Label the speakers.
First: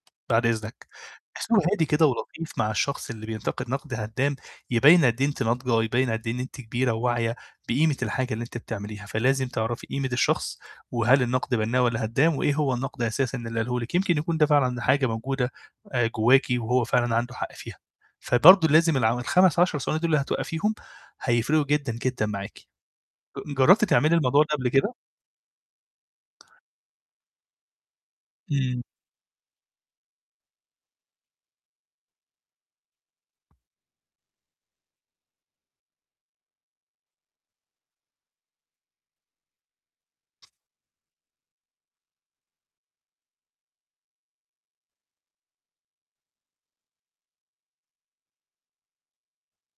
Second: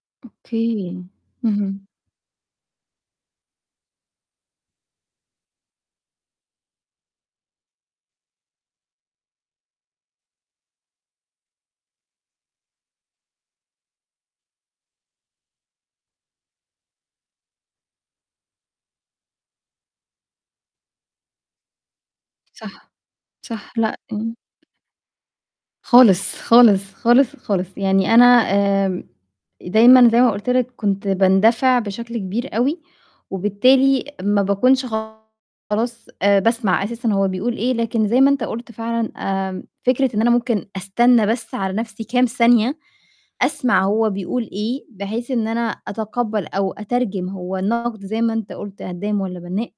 Speaker 1: بعد إذنك،
Speaker 2: Okay.
Speaker 1: باحس إن هو هادي
Speaker 2: اهم.
Speaker 1: كده ولطيف مع الشخص اللي بينتقد نقد هدام، يبين قد إيه أنتِ ناضجة، يبين قد إيه إن أنتِ كبيرة وواعية بقيمة الحاجة اللي أنتِ بتعمليها، فلازم تعرفي قيمة الشخص، وهل النقد بنّاء والّا هدام، وإيه هو النقد أساسًا اللي قاله لِك، يمكن يكون ده فعلًا حاجة موجودة، آآ جواكِ وهو فعلًا عنده حق فيها. فبرضه لازم الع ال5، 10 ثواني دول اللي هتوقفيهم. هيفرقوا جدًا جدًا معاكِ.
Speaker 2: صح،
Speaker 1: ج
Speaker 2: صح.
Speaker 1: جربتِ
Speaker 2: لأ،
Speaker 1: تعملي
Speaker 2: امم.
Speaker 1: الموضوع ده قبل كده؟
Speaker 2: خالص، خالص، خالص، خالص. يعني أنا،
Speaker 1: إمم.
Speaker 2: آمم، دايمًا زي ما قُلت لك كنت باندفع بشكل كبير أوي، وبالتالي ما باكونش خلاص آآ باسمع أساسًا هو بيقول إيه، لكن زي ما أنت قُلت فعلًا، آمم، فكرة إن أنا ممكن أستنى بس على نفسي كام ثانية أسمع هو بيقول إيه، بحيث إن أنا أتقبَّل أو أترجم هو النقد زي ما أنت قُلت هدّام ولا بنّاء.